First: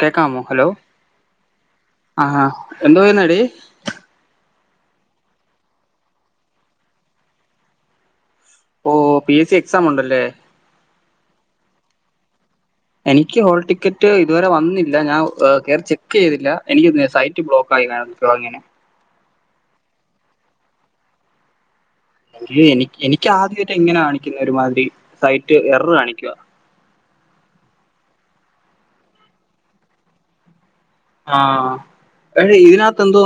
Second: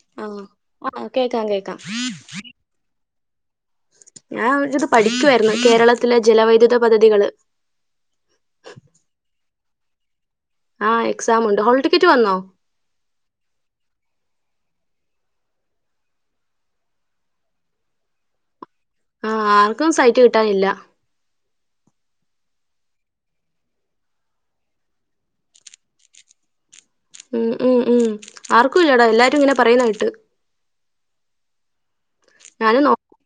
കേക്കാമോ ആഹ് ഹലോ ആഹ് കേക്കാം കേക്കാം എന്ന് പോവാനാടി ഞാൻ ഇത് പഠിക്കുയിരുന്നു കേരളത്തിലെ ജലവൈദ്യുത പദ്ധതികള് ഓ പി എസ് സി എക്സാം ഉണ്ടല്ലേ ആഹ് എക്സാം ഉണ്ട് ഹോൾ ടിക്കറ്റ് വന്നോ എനിക്ക് ഹോൾ ടിക്കറ്റ് ഇതുവരെ വന്നില്ല ഞാൻ കെയറി ചെക്ക് ചെയ്തില്ല എനിക്ക് സൈറ്റ് ബ്ലോക്ക് ആയി മാം അ അങ്ങനെ [unintelligible] ആഹാ ആർക്കും സൈറ്റ് കിട്ടാനില്ല എ എനി എനിക്ക് ആദ്യമായിട്ട് എങ്ങനൊ കാണിക്കുന്നെ ഒരുമാതിരി സൈറ്റ് എറർ കാണിക്കുക ഉം ഉം ഉം ആർക്കുംയില്ലടാ എല്ലാരും ഇങ്ങനെ പറയുന്ന കേട്ട് ആഹ് എടാ ഞാനും നോ ഇതിനാത്ത് എന്തോ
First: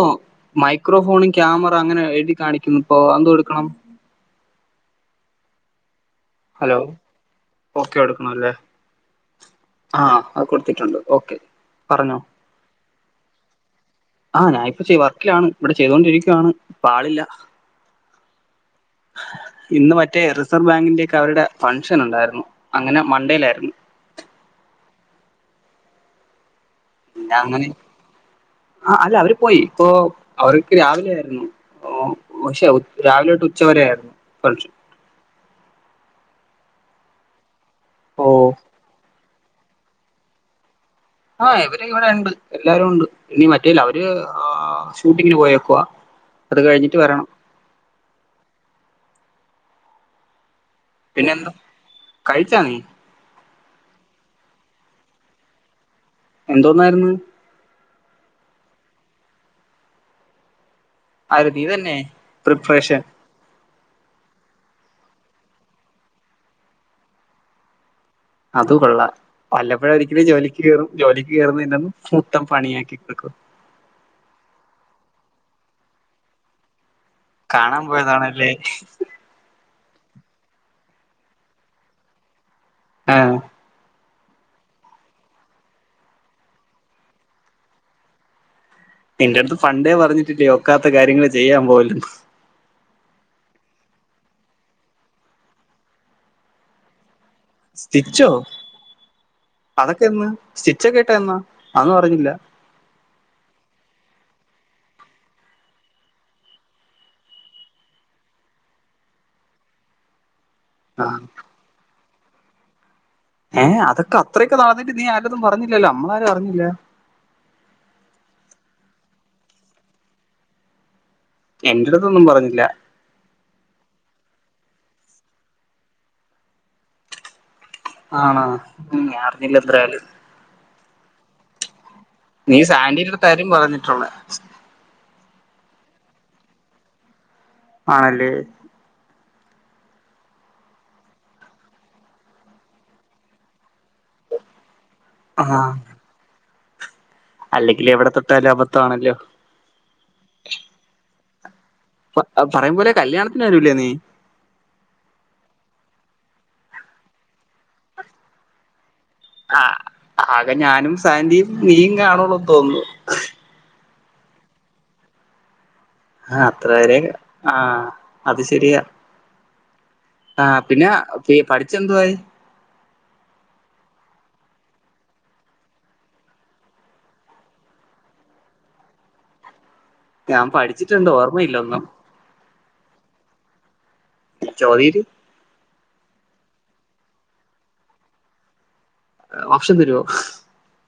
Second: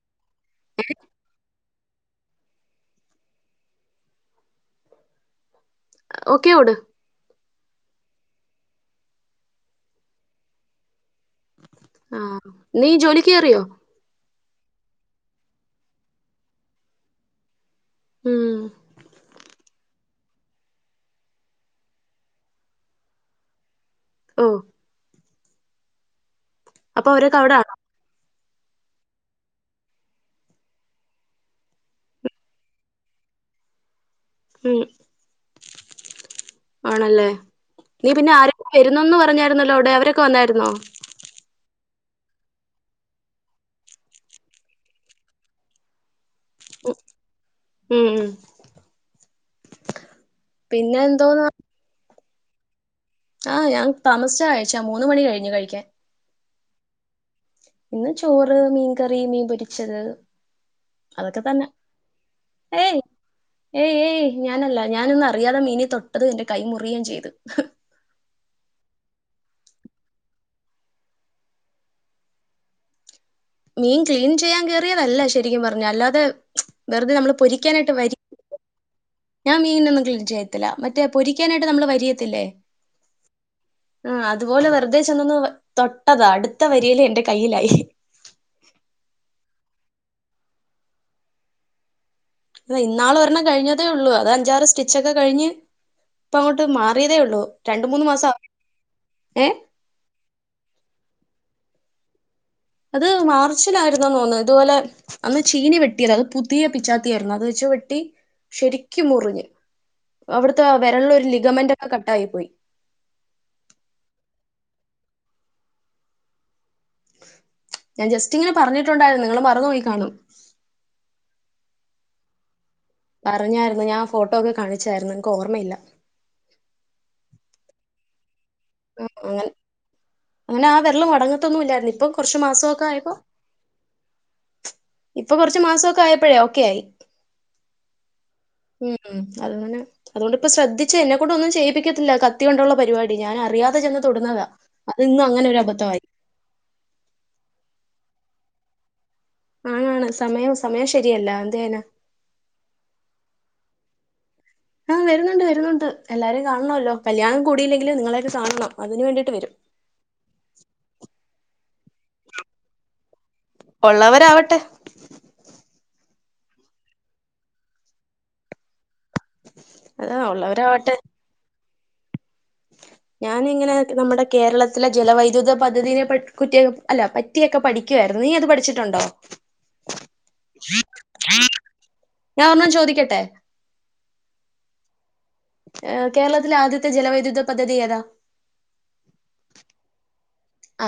മൈക്രോഫോണും ക്യാമറ അങ്ങനെ എഴുതി കാണിക്കുന്നു ഇപ്പൊ ഏത് കൊടുക്കണം ഓക്കെ ഓട് ഹലോ ഓക്കെ കൊടുക്കണം അല്ലേ ആഹാ അത് കൊടുത്തിട്ടുണ്ട് ഓക്കെ പറഞ്ഞോ ആഹ് നീ ജോലിക്ക് കേറിയോ ആഹ് ഞാൻ ഇപ്പൊ ഇച്ചിരി വർക്കിലാണ് ഇവിടെ ചെയ്തൊണ്ടിരിക്കുവയാണ് ഇപ്പ ആളില്ല ഉം ഇന്ന് മറ്റേ [unintelligible] റിസർവ് ബാങ്കിന്റെ ഒക്കെ അവരുടെ ഫംഗ്ഷൻ ഉണ്ടായിരുന്നു അങ്ങനെ മൺഡേയിലായിരുന്നു ഓഹ് അപ്പൊ പിന്നെ അവരൊക്കെ അവിടെ അങ്ങനെ ആണോ ആഹ് അല്ല അവര് പോയി ഇപ്പോ അവർക്ക് രാവിലെ ആയിരുന്നു ഓ പക്ഷേ രാവിലെ തൊട്ട് ഉച്ചവരെ ആയിരുന്നു ഫംഗ്ഷൻ ആണല്ലേ നീ ഓ പിന്നെ ആരൊക്കെ വരുന്നെന്ന് പറഞ്ഞെ രുന്നല്ലോ അവിടെ അവരൊക്കെ വന്നായിന്നോ ആഹ് ഇവര് ഇവിടെ ഉണ്ട് എല്ലാരും ഉണ്ട് ഇനി മറ്റേ ഇല്ല അവര്- ആഹ് ഷൂട്ടിങ്ങിന് പോയേക്കുവ അത് കഴിഞ്ഞിട്ട് വരണം ഉം ഉം പിന്നെ എന്താ കഴിച്ചാ നീ ആഹ് ഞാൻ താമിസിച്ച കഴിച്ചെ മൂന്ന് മണി കഴിഞ്ഞു കഴിക്കാൻ എന്തോന്നായിരുന്നു ഇന്ന് ചോറ് മീൻകറി മീൻ പൊരിച്ചത് അതൊക്കെ ആര് നീ തന്നെ ഏയ് പ്രിപ്പറേഷൻ ഏയ് ഏയ് ഞാനല്ല ഞാനൊന്ന് അറിയാതെ മീനി തൊട്ടതും എന്റെ കൈ മുറിയെയും ചെയ്ത് അത് കൊള്ളാം വല്ലപ്പോഴും ഒരിക്കൽ ജോലിക്ക് കേറും ജോലിക്ക് കേറുന്നതിന്റെ അന്ന് മൊത്തം പണിയാക്കി കൊടുക്കും മീൻ ക്ലീൻ ചെയ്യാൻ കേയറിയതല്ല ശരിക്കും പറഞ്ഞ അല്ലാതെ വെറുതെ നമ്മള്- കാണാൻ പൊരിക്കാനായിട്ട് വരി പോയതാണല്ലേ ഞാൻ മീനൊന്നും ക്ലീൻ ചെയ്യത്തില്ല മറ്റേ പൊരിക്കാനായിട്ട് നമ്മള് വരിയത്തില്ലേ ആഹ് ആഹ് അതുപോലെ വെറുതെ ചെന്നൊന്ന് തൊട്ടതാ അടുത്ത വരിയില് എന്റെ കയ്യിലായി നിന്റെ അടുത്ത് പണ്ടേ പറഞ്ഞിട്ടില്ലേ ഒക്കാത്ത കാര്യങ്ങള് ചെയ്യാൻ പോവല്ലെന്ന്. ഇന്നാള് ഒരെണ്ണം കഴിഞ്ഞതെ ഒള്ളു. അത് അഞ്ചാറ് സ്റ്റിച്ചോക്കെകഴിഞ്ഞ് ഇപ്പ അങ്ങോട്ട് മാറിയതേ ഒള്ളൂ. സ്റ്റിച്ചോ, അതൊക്കെ എന്ന്. സ്റ്റിച്ചൊക്കെ ഇട്ട എന്നാ അതൊന്നും അറിഞ്ഞില്ല. അത് മാർച്ചിലായിരുന്നു എന്ന് തോന്നുന്നു. ഇതുപോലെ അന്ന് ചീനി വെട്ടിയത. അത് പുതിയ പിച്ചാത്തിയാരുന്നു. അത് വെച്ച വെട്ടി ശകരിക്കും മുറിഞ്ഞ്. അവിടുത്തെ ആ വെരൾലൊരു ലിഗമെന്റോക്കെ കട്ടായി പോയി. ഏ അതൊക്കെ അത്രെക്കെ നടന്നിട്ട് നീ ആരടുത്തും പറഞ്ഞില്ലല്ലൊ. ഞമ്മളാരും അറിഞ്ഞില്ല. ഞാൻ ജസ്റ്റ് ഇങ്ങനെ പറഞ്ഞിട്ടുണ്ടായിരുന്നു. നിങ്ങള് മറന്നോയ് കാണും. എന്റെടുത്തൊന്നും പറഞ്ഞില്ല. പറഞ്ഞായിരുന്നു. ഞാൻ ആ ഫോട്ടോ ഒക്കെ കാണിച്ചായിരുന്നു ഇൻക്ക് ഓർമ്മയില്ല. ആണ്. ആഹ് ഞാൻ അങ്ങനെ അറിഞ്ഞില്ല ഇത്രേല് അങ്ങനെ ആ വെരല് മടങ്ങത്തൊന്നും ഇല്ലായിരുന്നു. ഇപ്പം നീ സാൻഡിയുടെ തരും പറഞ്ഞിട്ടുള്ളെ ഇപ്പൊ കൊറ്ച്ച് മാസക്കെ ആയപ്പഴേ ഓക്കെ ആയി. ആണെല്ലേ. ഉം അത് ഇങ്ങനെ അതുകൊണ്ട് ഇപ്പം ശ്രദ്ധിച്ച് എന്നെക്കൊണ്ടൊന്നും ചെയ്യിപ്പിക്കത്തില്ല. കത്തി കൊണ്ടുള്ള പരിപാടി. ഞാൻ അറിയതെചെന്ന് തൊടുന്നത. അത് ഇന്ന് അങ്ങനെ ഒരു അബദ്ധവായി. അല്ലെങ്കില് എവിടെ തൊട്ടാലും അബദ്ധ വാണല്ലോ. ആണ് ആണ്. സമയം സമയം ശെരിയല്ല എന്തെയ്യാന പറയും പോലെ കല്യാണത്തിന് വരുലേ നീ ആ വരുന്നുണ്ട് വരുന്നുണ്ട്. എല്ലാരും കാണണോല്ലോ. കല്യാണം കൂടിയില്ലെങ്കിലും നിങ്ങളക്കെ കാണണം. അതിന് വേണ്ടിയിട്ട് വെരും. ആ ആകെ ഞാനും സാൻഡിയും നീയും കാണുള്ളൂന്ന് തോന്ന്ണു. ഉള്ളവരാവട്ടെ. ആ അത്രവെരെ. ആ അത് ശെരിയാ അതാ ആഹ് പിന്നെ ഉള്ളവരാവട്ടെ ഈ പഠിച്ചെന്തുവായി. ഞാനിങ്ങനെ നമ്മുടെ കേരളത്തിലെ ജലവൈദ്യുത പദ്ധതിനെ കുറ്റിയ അല്ല പറ്റി പറ്റിയൊക്കെ പഠിക്കായിരുന്നു. നീ അത് പഠിച്ചിട്ടുണ്ടോ ഞാൻ പഠിച്ചിട്ടുണ്ട് ഓർമ്മയില്ല ഒന്നും ഞാൻ ഒരണ്ണം ചോദിക്കട്ടെ. ചോദീര് ഏ കേരളത്തിലെ ആദ്യത്തെ ജലവൈദ്യുത പദ്ധതി ഏതാ. ഓപ്ഷൻ തരോ.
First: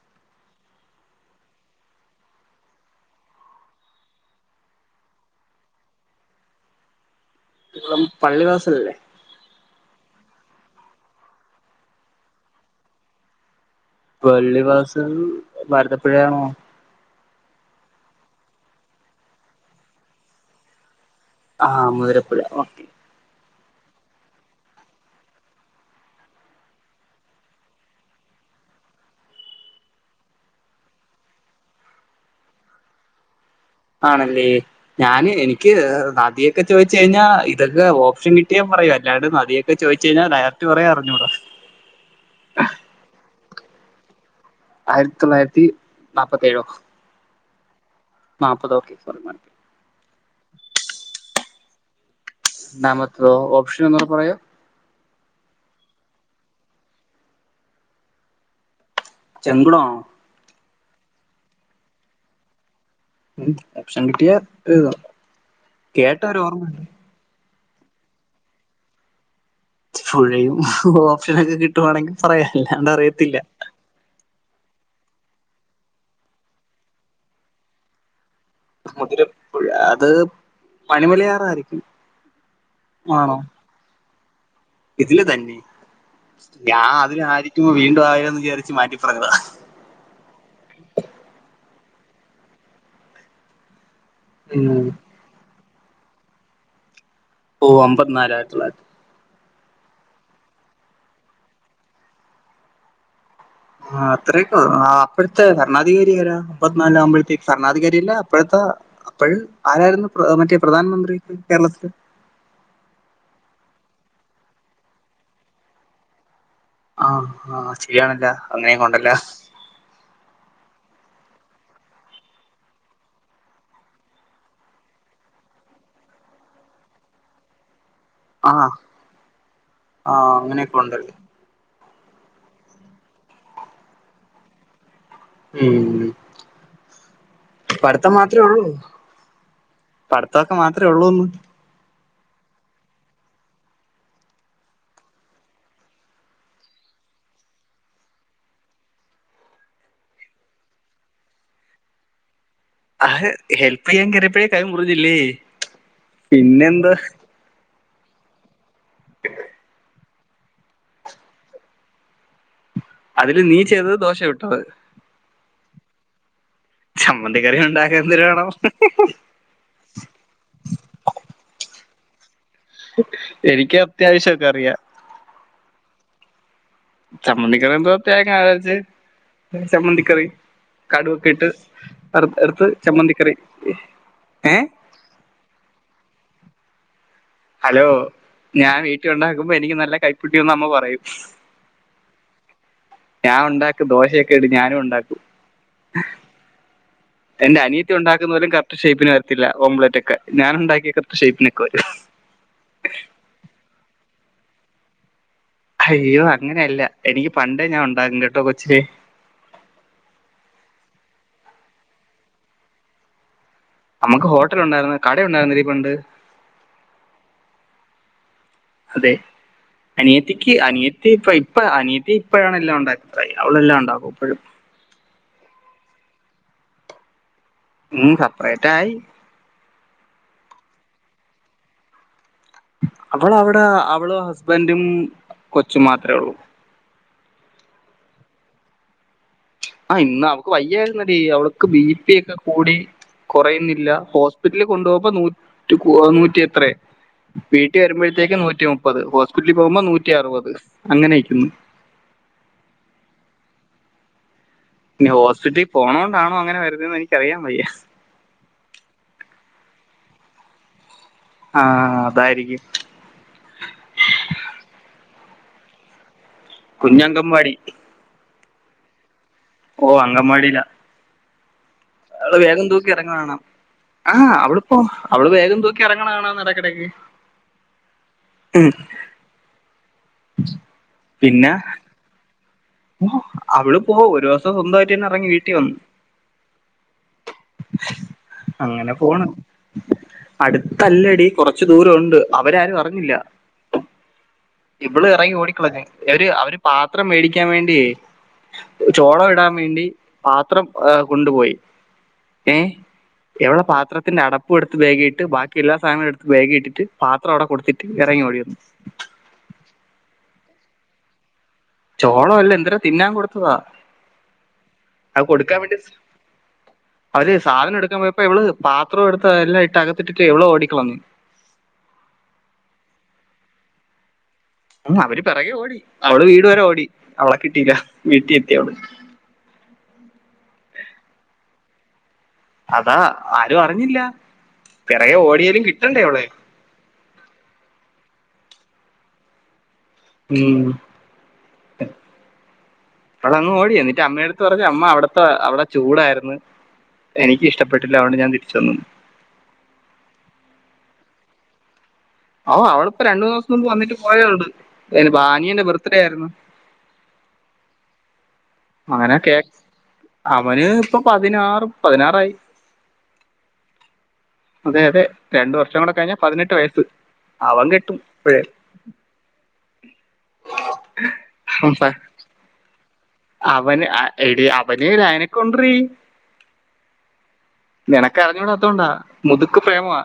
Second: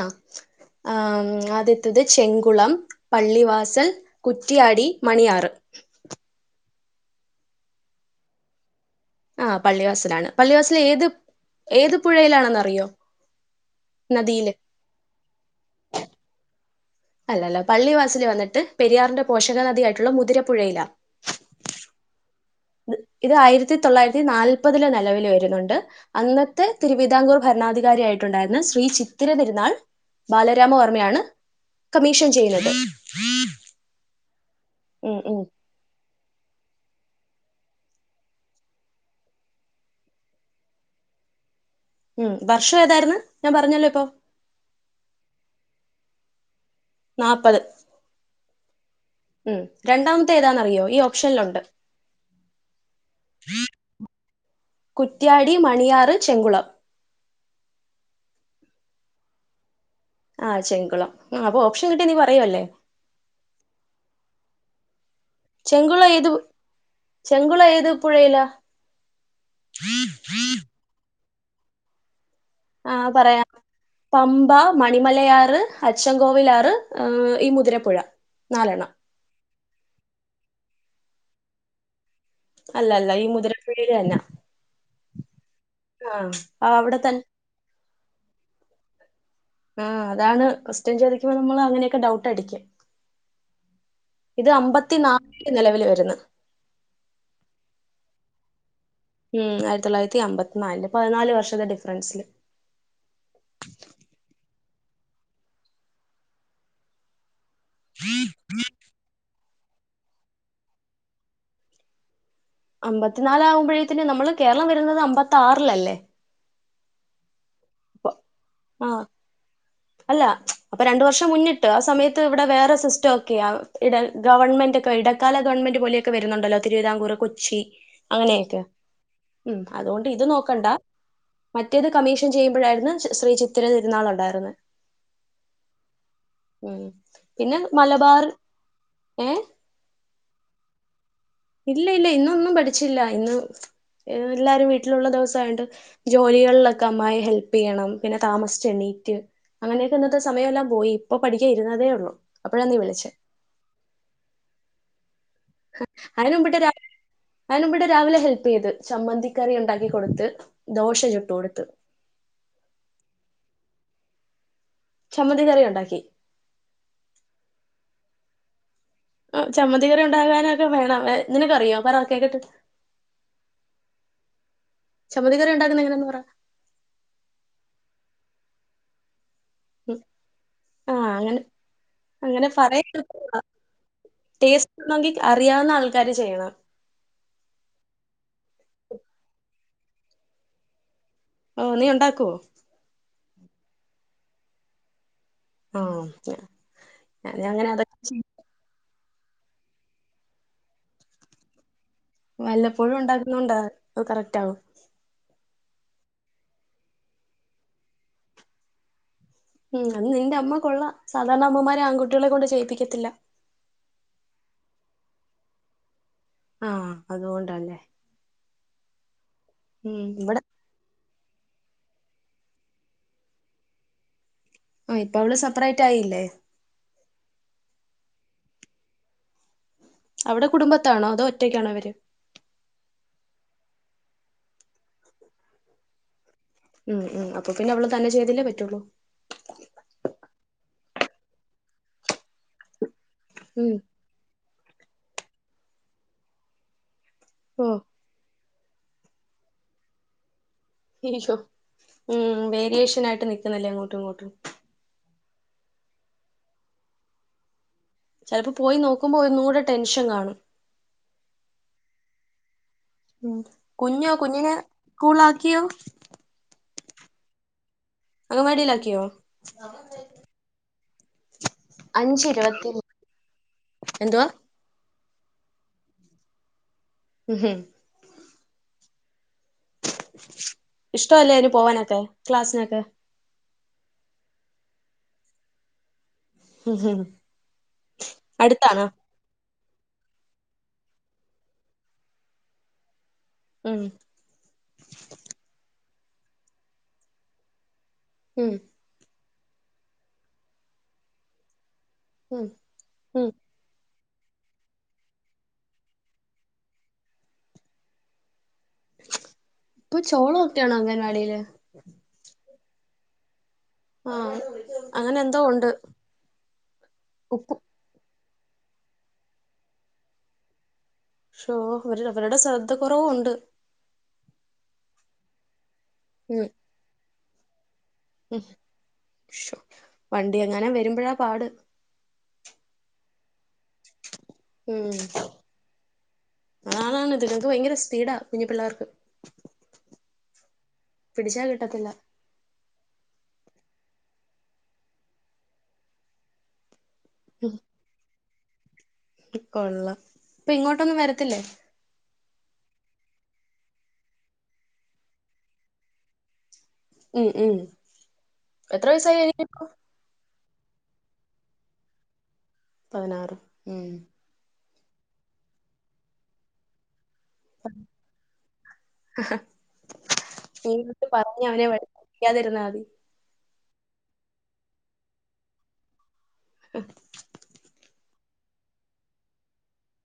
ആഹ് ആ ആദ്യത്തത് ചെങ്കുളം. പള്ളിവാസൽ, കുറ്റ്യാടി, മണിയാറ് പള്ളിവാസൽ അല്ലെ. ആ പള്ളിവാസലാണ്. പള്ളിവാസൽ ഏത് ഏത് പുഴയിലാണെന്ന് അറിയോ. പള്ളിവാസൽ ഭാരതപ്പുഴയാണോ. അല്ലല്ല പള്ളിവാസല് വന്നിട്ട് പെരിയാറിന്റെ പോഷക നദി ആയിട്ടുള്ള മുതിരപ്പുഴയിലാ, ആഹ് മുതിരപ്പുഴ ഇത് ആയിരത്തി തൊള്ളായിരത്തി നാല്പതില് നിലവിൽ വരുന്നുണ്ട് അന്നത്തെ തിരുവിതാംകൂർ ഭരണാധികാരി ആയിട്ടുണ്ടായിരുന്ന ശ്രീ ചിത്തിര തിരുന്നാൾ. ബാലരാമവർമ്മയാണ് കമ്മീഷൻ ചെയ്യുന്നത്. ആണെല്ലേ. ഉം ഞാന് ഉം എനിക്ക് ക്ക് നദിയൊക്കെ ചോയ്ച്ചഴിഞ്ഞാ ഇതൊക്കെ ഓപ്ഷൻ കിട്ടിയാ പറയും അല്ലാണ്ട് നദിയൊക്കെ ചോയ്ച്ചഴിഞ്ഞാ [unintelligible] റ്റു പറയാ അറിഞ്ഞുടാ ഉം വർഷം ഏതായിരുന്ന് ഞാൻ പറഞ്ഞല്ലോ ഇപ്പൊ ആയിരത്തി തൊള്ളായിരത്തി നാപ്പത്തേഴോ നാപ്പത് ന്നാപ്പത് ഓക്കെ [unintelligible] ഉം രണ്ടാമത്തെ ഏതാന്നറിയോ ഈ ഓപ്ഷനിലുണ്ട് ണ്ടാമത്തതോ ഓപ്ഷൻ ഒന്നൂടെ പറയ് കുറ്റ്യാടി, മണിയാറ്, ചെങ്കുളം ചെങ്കുളമാണോ ആ ചെങ്കുളം ആ അപ്പൊ ഓപ്ഷൻ കിട്ടിയാ നീ പറയുവല്ലേ ഉം ഓപ്ഷൻ കിട്ടിയാ എഴുതാം ചെങ്കുള ഏത് ചെങ്കുള ഏത് പുഴയിലാ പുഴയും ഓപ്ഷനക്കെ കിട്ടുവാണെങ്കിൽ പറയാ അല്ല ആ അത് പറയാം പമ്പ, മണിമലയാറ്, അച്ചൻകോവിലാറ്, ഈ മുതിരപ്പുഴ. നാലെണ്ണം മുതിരപ്പുഴ അത് മണിമലയാറായിരിക്കും അല്ല അല്ല ഈ ആണോ മുതിരക്കുഴിയ്ല് അല്ല ഇതില് തന്നെ ഞാൻ അവിടെ തന്നെ അതിലായിരിക്കുമ്പോ വീണ്ടും ആയോന്ന് വിചാരിച്ചു മാറ്റിപ്പറഞ്ഞത ആ അതാണ് കൊസ്റ്റ്ൻ ചോദിക്കുമ്പോ നമ്മള് അങ്ങനെയൊക്കെ ഡൗട്ടടിയ്ക്കും ഇത് ഉം അമ്പത്തി നാല് ല് നിലവില് വര്ന്ന് ഓ അമ്പത്തിനാലായിര്ട്ടുള്ള ഉം ആയിരത്തി തൊള്ളായിരത്തി അമ്പത്തിനാല് ല് പതിനാല് വർഷത്തെ ഡിഫറൻസില് ആ അത്രക്ക ആ അപ്പഴത്തെ ഭരണാധികാരി ആരാ അമ്പത്തിനാല് ആകുമ്പഴത്തേക്കും ഭരണാധികാരിയല്ല അപ്പഴത്തെ അപ്പഴ് ആരായിരുന്നു മറ്റേ പ്രധാനമന്ത്രി കേരളത്തില് അമ്പത്തിനാലാകുമ്പഴേത്തിന് നമ്മള് കേരളം വരുന്നത് അമ്പത്തി ആറിലല്ലേ ആ ആ അപ്പൊ ശരിയാണല്ല അങ്ങനെയും ആ കൊണ്ടല്ലാ അല്ല അപ്പൊ രണ്ടു വർഷം മുന്നിട്ട് ആ സമയത്ത് ഇവിടെ വേറെ സിസ്റ്റം ഒക്കെയാ ഇട ഗവൺമെന്റ്ക്കെ ഇടക്കാല ഗവൺമെന്റ് പോലെയൊക്കെ വരുന്നുണ്ടല്ലോ തിരുവിതാംകൂർ കൊച്ചി ആ അങ്ങനെയൊക്കെ ഉം അതുകൊണ്ട് ആ ഇത് നോക്കണ്ടാ അങ്ങനെയൊക്കെ ഉണ്ടല്ലേ മറ്റേത് കമ്മീഷൻ ചെയ്യുമ്പഴായിരുന്ന് ശ്രീ ചിത്തിര തിരുന്നാൾ ഉണ്ടായിരുന്നേ ഉം ഉം പിന്നെ പഠിത്തം മലബാർ മാത്രമേ ഉള്ളൂ ഏ പഠിത്തമൊക്കെ മാത്രേ ഒള്ളൂന്ന് ഇല്ല ഇല്ല ഇന്നൊന്നും പഠിച്ചില്ല ഇന്ന് എല്ലാരും വീട്ടിലുള്ള ദിവസ ആയോണ്ട് ജോലികളിലൊക്കെ അമ്മായിയേ ഹെൽപ് ചെയ്യണം പിന്നെ താമസിച്ച് എണ്ണീറ്റ് അങ്ങനെയൊക്കെ ഇന്നത്തെ സമയമെല്ലാം പോയി ഇപ്പൊ പഠിക്കാ ഇരുന്നതേ ഉള്ളു അപ്പഴാ നീ വിളിച്ചേ ഹെൽപ് ചെയ്യാൻ കയറിയപ്പഴേ കൈ മുറിഞ്ഞില്ലേ അയിന് മുമ്പട്ട് പിന്നെന്താ അയിന് മുമ്പട്ട് രാവിലെ ഹെൽപ് ചെയ്ത് ചമ്മന്തിക്കറി ഉണ്ടാക്കി കൊടുത്ത് ദോശ ചുട്ടു കൊടുത്ത് അതില് നീ ചെയ്തത് ദോശ ചുട്ടത് ചമ്മന്തി കറി ഉണ്ടാക്കി ചമ്മന്തി കറി ഉണ്ടാക്കാൻ എന്ത് ര് വേണം ഓ ചമ്മതികറി ഉണ്ടാകാനൊക്കെ വേണം എ നിനക്കറിയോ പറ കേക്കട്ട് എനിക്ക് അത്യാവശ്യൊക്കെ അറിയാം ചമ്മന്തിക്കറി ഒണ്ടാക്കുന്നെ എങ്ങനെയാ പറാ ചമ്മന്തിക്കറി എന്തുവാ തേങ്ങ അരച്ച് ഉം. ചമ്മന്തിക്കറി ആ കടുവൊക്കെ അങ്ങനെ ഇട്ട് അങ്ങനെ വറത്തെടുത്ത് പറയാ ചമ്മന്തി കറി ഏഹ് ണോങ്കി അറിയാവുന്ന ആൾക്കാര് ചെയ്യണം ഹലോ ഞാൻ വീട്ടി ഒണ്ടാക്കുമ്പോ എനിക്ക് നല്ല കൈപ്പുണ്യവാന്ന് അമ്മ പറയും ഓഹ് നീ ഒണ്ടാക്കുവോ? ഞാൻ ഒണ്ടാക്കും ദോശയൊക്കെ ഇടി ഞാനും ഒണ്ടാക്കും ആഹ് ഒക്കെ എന്റെ അനിയത്തി ഒണ്ടാക്കുന്നതിലും കറക്റ്റ് ഷേപ്പിന് വരത്തില്ലാ ഓംപ്ലെയിറ്റൊക്കെ ഞാൻ ഒണ്ടാക്കിയ കറക്റ്റ് ഷേയ്പ്പിനൊക്കെ വരും വല്ലപ്പോഴും ഒണ്ടാക്കുന്ന കൊണ്ടാ അത് കറക്റ്റാവും അയ്യോ അങ്ങനെയല്ലാ എനിക്ക് പണ്ടേ ഞാൻ ഒണ്ടാകും കേട്ടോ കൊച്ചോ ഉം അത് നിന്റെ അമ്മ കൊള്ളാം സാധാരണ അമ്മമാര് ആൺകുട്ടികളെ കൊണ്ട് ചെയ്യിപ്പിക്കത്തില്ലാ അമ്മക്ക് ഹോട്ടൽ ഒണ്ടായിരുന്നു കട ഒണ്ടായിരുന്നെടി പണ്ട് ആഹ് അതുകൊണ്ടാല്ലേ അതെ ഉം ഇവിടെ അനിയത്തിക്ക് അനിയൻ ത്തി ഇപ്പ ഇപ്പ അനിയത്തി ഇപ്പഴാണ് എല്ലാം ഒണ്ടാക്കുന്നത് അവളെല്ലാം ഒണ്ടാക്കും ഇപ്പഴും ആഹ് ഇപ്പൊ അവള് സെപ്പറേറ്റ് ആയില്ലേ? ഉം സെപ്പറേറ്റായി അവിടെ കുടുംബത്താണോ അതോ ഒറ്റയ്ക്കാണോ അവര്? അവൾ അവിടെ അവളും ഹസ്ബന്റും കൊച്ചും മാത്രേ ഒള്ളൂ ഉം ഉം അപ്പൊ പിന്നെ അവള് തന്നെ ചെയ്തല്ലേ പറ്റോള്ളൂ ആഹ് ഇന്ന് അവക്ക് വയ്യായിരുന്നെടി അവൾക്ക് ബി പി ഒക്കെ കൂടി ഉം കൊറയുന്നില്ലാ ഹോസ്പിറ്റലിൽ കൊണ്ടുപോകുമ്പോ നൂറ്റ് ഏഹ് നൂറ്റി എത്രയെ വീട്ടി ഓഹ് വരുമ്പഴത്തേക്ക് നൂറ്റി മുപ്പ മുപ്പത് ഹോസ്പിറ്റലിൽ പോകുമ്പോ നൂറ്റി അറുപത് അങ്ങനെ ഇശോ ഇരിക്കുന്നു ഉം വേരിയേഷൻ ആയിട്ട് നിക്കുന്നല്ലേ അങ്ങോട്ടും ഇങ്ങോട്ടും പിന്നെ ഹോസ്പിറ്റലി പോണോണ്ടാണോ അങ്ങനെ വരുന്നതെന്ന് എനിക്കറിയാൻ വയ്യാ ചെലപ്പം പോയി നോക്കുമ്പോ ഒന്നും കൂടെ ടെൻഷൻ കാണും ആഹ് അതായിരിക്കും ഉം കുഞ്ഞോ കുഞ്ഞിനെ സ്കൂളിൽ ആക്കിയോ? കുഞ്ഞ് അംഗവാടി അംഗൻവാടിയിലാക്കിയോ? ഓഹ് അംഗൻവാടിയിലാ അഞ്ച് അവള് ബാഗും ഇരുപത്തി തൂക്കി എറങ്ങണ കാണാം എന്തുവാ ആഹ് അവള് ഓഹ് അവള് ബാഗും തൂക്കി എറങ്ങണ കാണാന്ന് എടെക്കെടക്ക് ഹ ഉം ഇഷ്ട്ടവല്ലേ അയ്ന് പോവാനൊക്കെ ക്ലാസ്സിനൊക്കെ? ഓഹ് അവള് പോകും ഒരു ദിവസം സ്വന്തായിട്ട് തന്നെ എറങ്ങി വീട്ടി വന്നു ഉം. അടുത്താണോ അങ്ങനെ പോണ് അടുത്തല്ലെടി കൊറച്ച് ദൂരം ഒണ്ട് അവരാരും അറിഞ്ഞില്ലാ ഉം ഇവള് എറങ്ങി ഓടിക്കളഞ്ഞ് എവര് അവര് പാത്രം മേടിക്കാൻ വേണ്ടിയേ ഉം ചോളം ഇടാൻ വേണ്ടി പാത്രം ആഹ് കൊണ്ടുപോയി ഉം ഏഹ് ഉം എവളെ പാത്രം ഇതിന്റെ അടപ്പ് എടുത്ത് ബാഗിട്ട് ബാക്കി എല്ലാ സാധനങ്ങൾ എടുത്ത് ബാഗി ഇട്ടിട്ട് പാത്രം അവിടെ കൊടുത്തിട്ട് ഇറങ്ങി ഓടി വന്നു ഇപ്പൊ ചോള ഒക്കെ ആണോ അംഗൻവാടിയില് ചോളോ അല്ല എന്തിനാ തിന്നാൻ കൊടുത്തതാ ആഹ് അങ്ങനെ അത് എന്തോ കൊടുക്കാൻ ഉണ്ട് വേണ്ടി അവര് ഉപ്പ് സാധനം എടുക്കാൻ പോയ അപ്പ ഇവള് പത്രം എടുത്ത് എല്ലാം ഇട്ട് അകത്തിട്ട് ഇവള്ഓടികളഞ്ഞു ശോ ഇവരുടെ ശ്രദ്ധ കുറവും ഉണ്ട് അവര് പിറകെ ഓടി അവള് വീട് ഉം വരെ ഓടി അവളെ കിട്ടീല്ല വീട്ടി എത്തി അവള്. ശ് വണ്ടി എങ്ങാനും വരുമ്പോഴാ പാട് അതാ ആരും അറിഞ്ഞില്ല പിറകെ ഓടിയലും കിട്ടണ്ടേ അവളെ ആണാണ് ഇത്ങ്ങൾക്ക് ഭയങ്കര സ്പീടാ കുഞ്ഞു പിള്ളേർക്ക് ഉം പിടിച്ചാ കിട്ടത്തില്ല ഏഹ് അവളങ്ങ് ഓടി എന്നിട്ട് അമ്മയടുത്ത് പറഞ്ഞ് അമ്മ അവിടുത്ത് പറഞ്ഞു അമ്മ അവിടെ ചൂടായിരുന്നു എനിക്ക് ഇഷ്ടപ്പെട്ടി യില്ല അതോണ്ട് ഞാൻ തിരിച്ച് വന്നു. ട്ടി കൊള്ളാം ഇപ്പൊ ഇങ്ങോട്ടൊന്നും വരത്തില്ലേ? ഓ അവളിപ്പോ രണ്ടൂ ദിവസം മുമ്പ് വന്നിട്ട് പോയതൊള്ളൂ ഏഹ് ബാനിന്റെ ബർത്ത്ഡേ ആയിരുന്നു ഉം ഉം എത്ര അങ്ങനെ വയസായി കേ അനിയനിപ്പോ അവന് ഇപ്പൊ പതിനാറ് പതിനാറായി. പതിനാറ് ഉം അതെ അതെ രണ്ടു വർഷം കൂടെ കഴിഞ്ഞാൽ പതിനെട്ട് വയസ്സ് അവൻ കെട്ടും ഇപ്പോഴേ നീയിപ്പോ പറഞ്ഞ അവനെ [unintelligible] ക്കാതിരുന്നാ മതി അവന് ആഹ് എടി അവന് [unintelligible] കൊണ്ടടീ നിനക്ക് അറിഞ്ഞൂടാത്തോണ്ടാ മുതുക്ക് പ്രേമമാ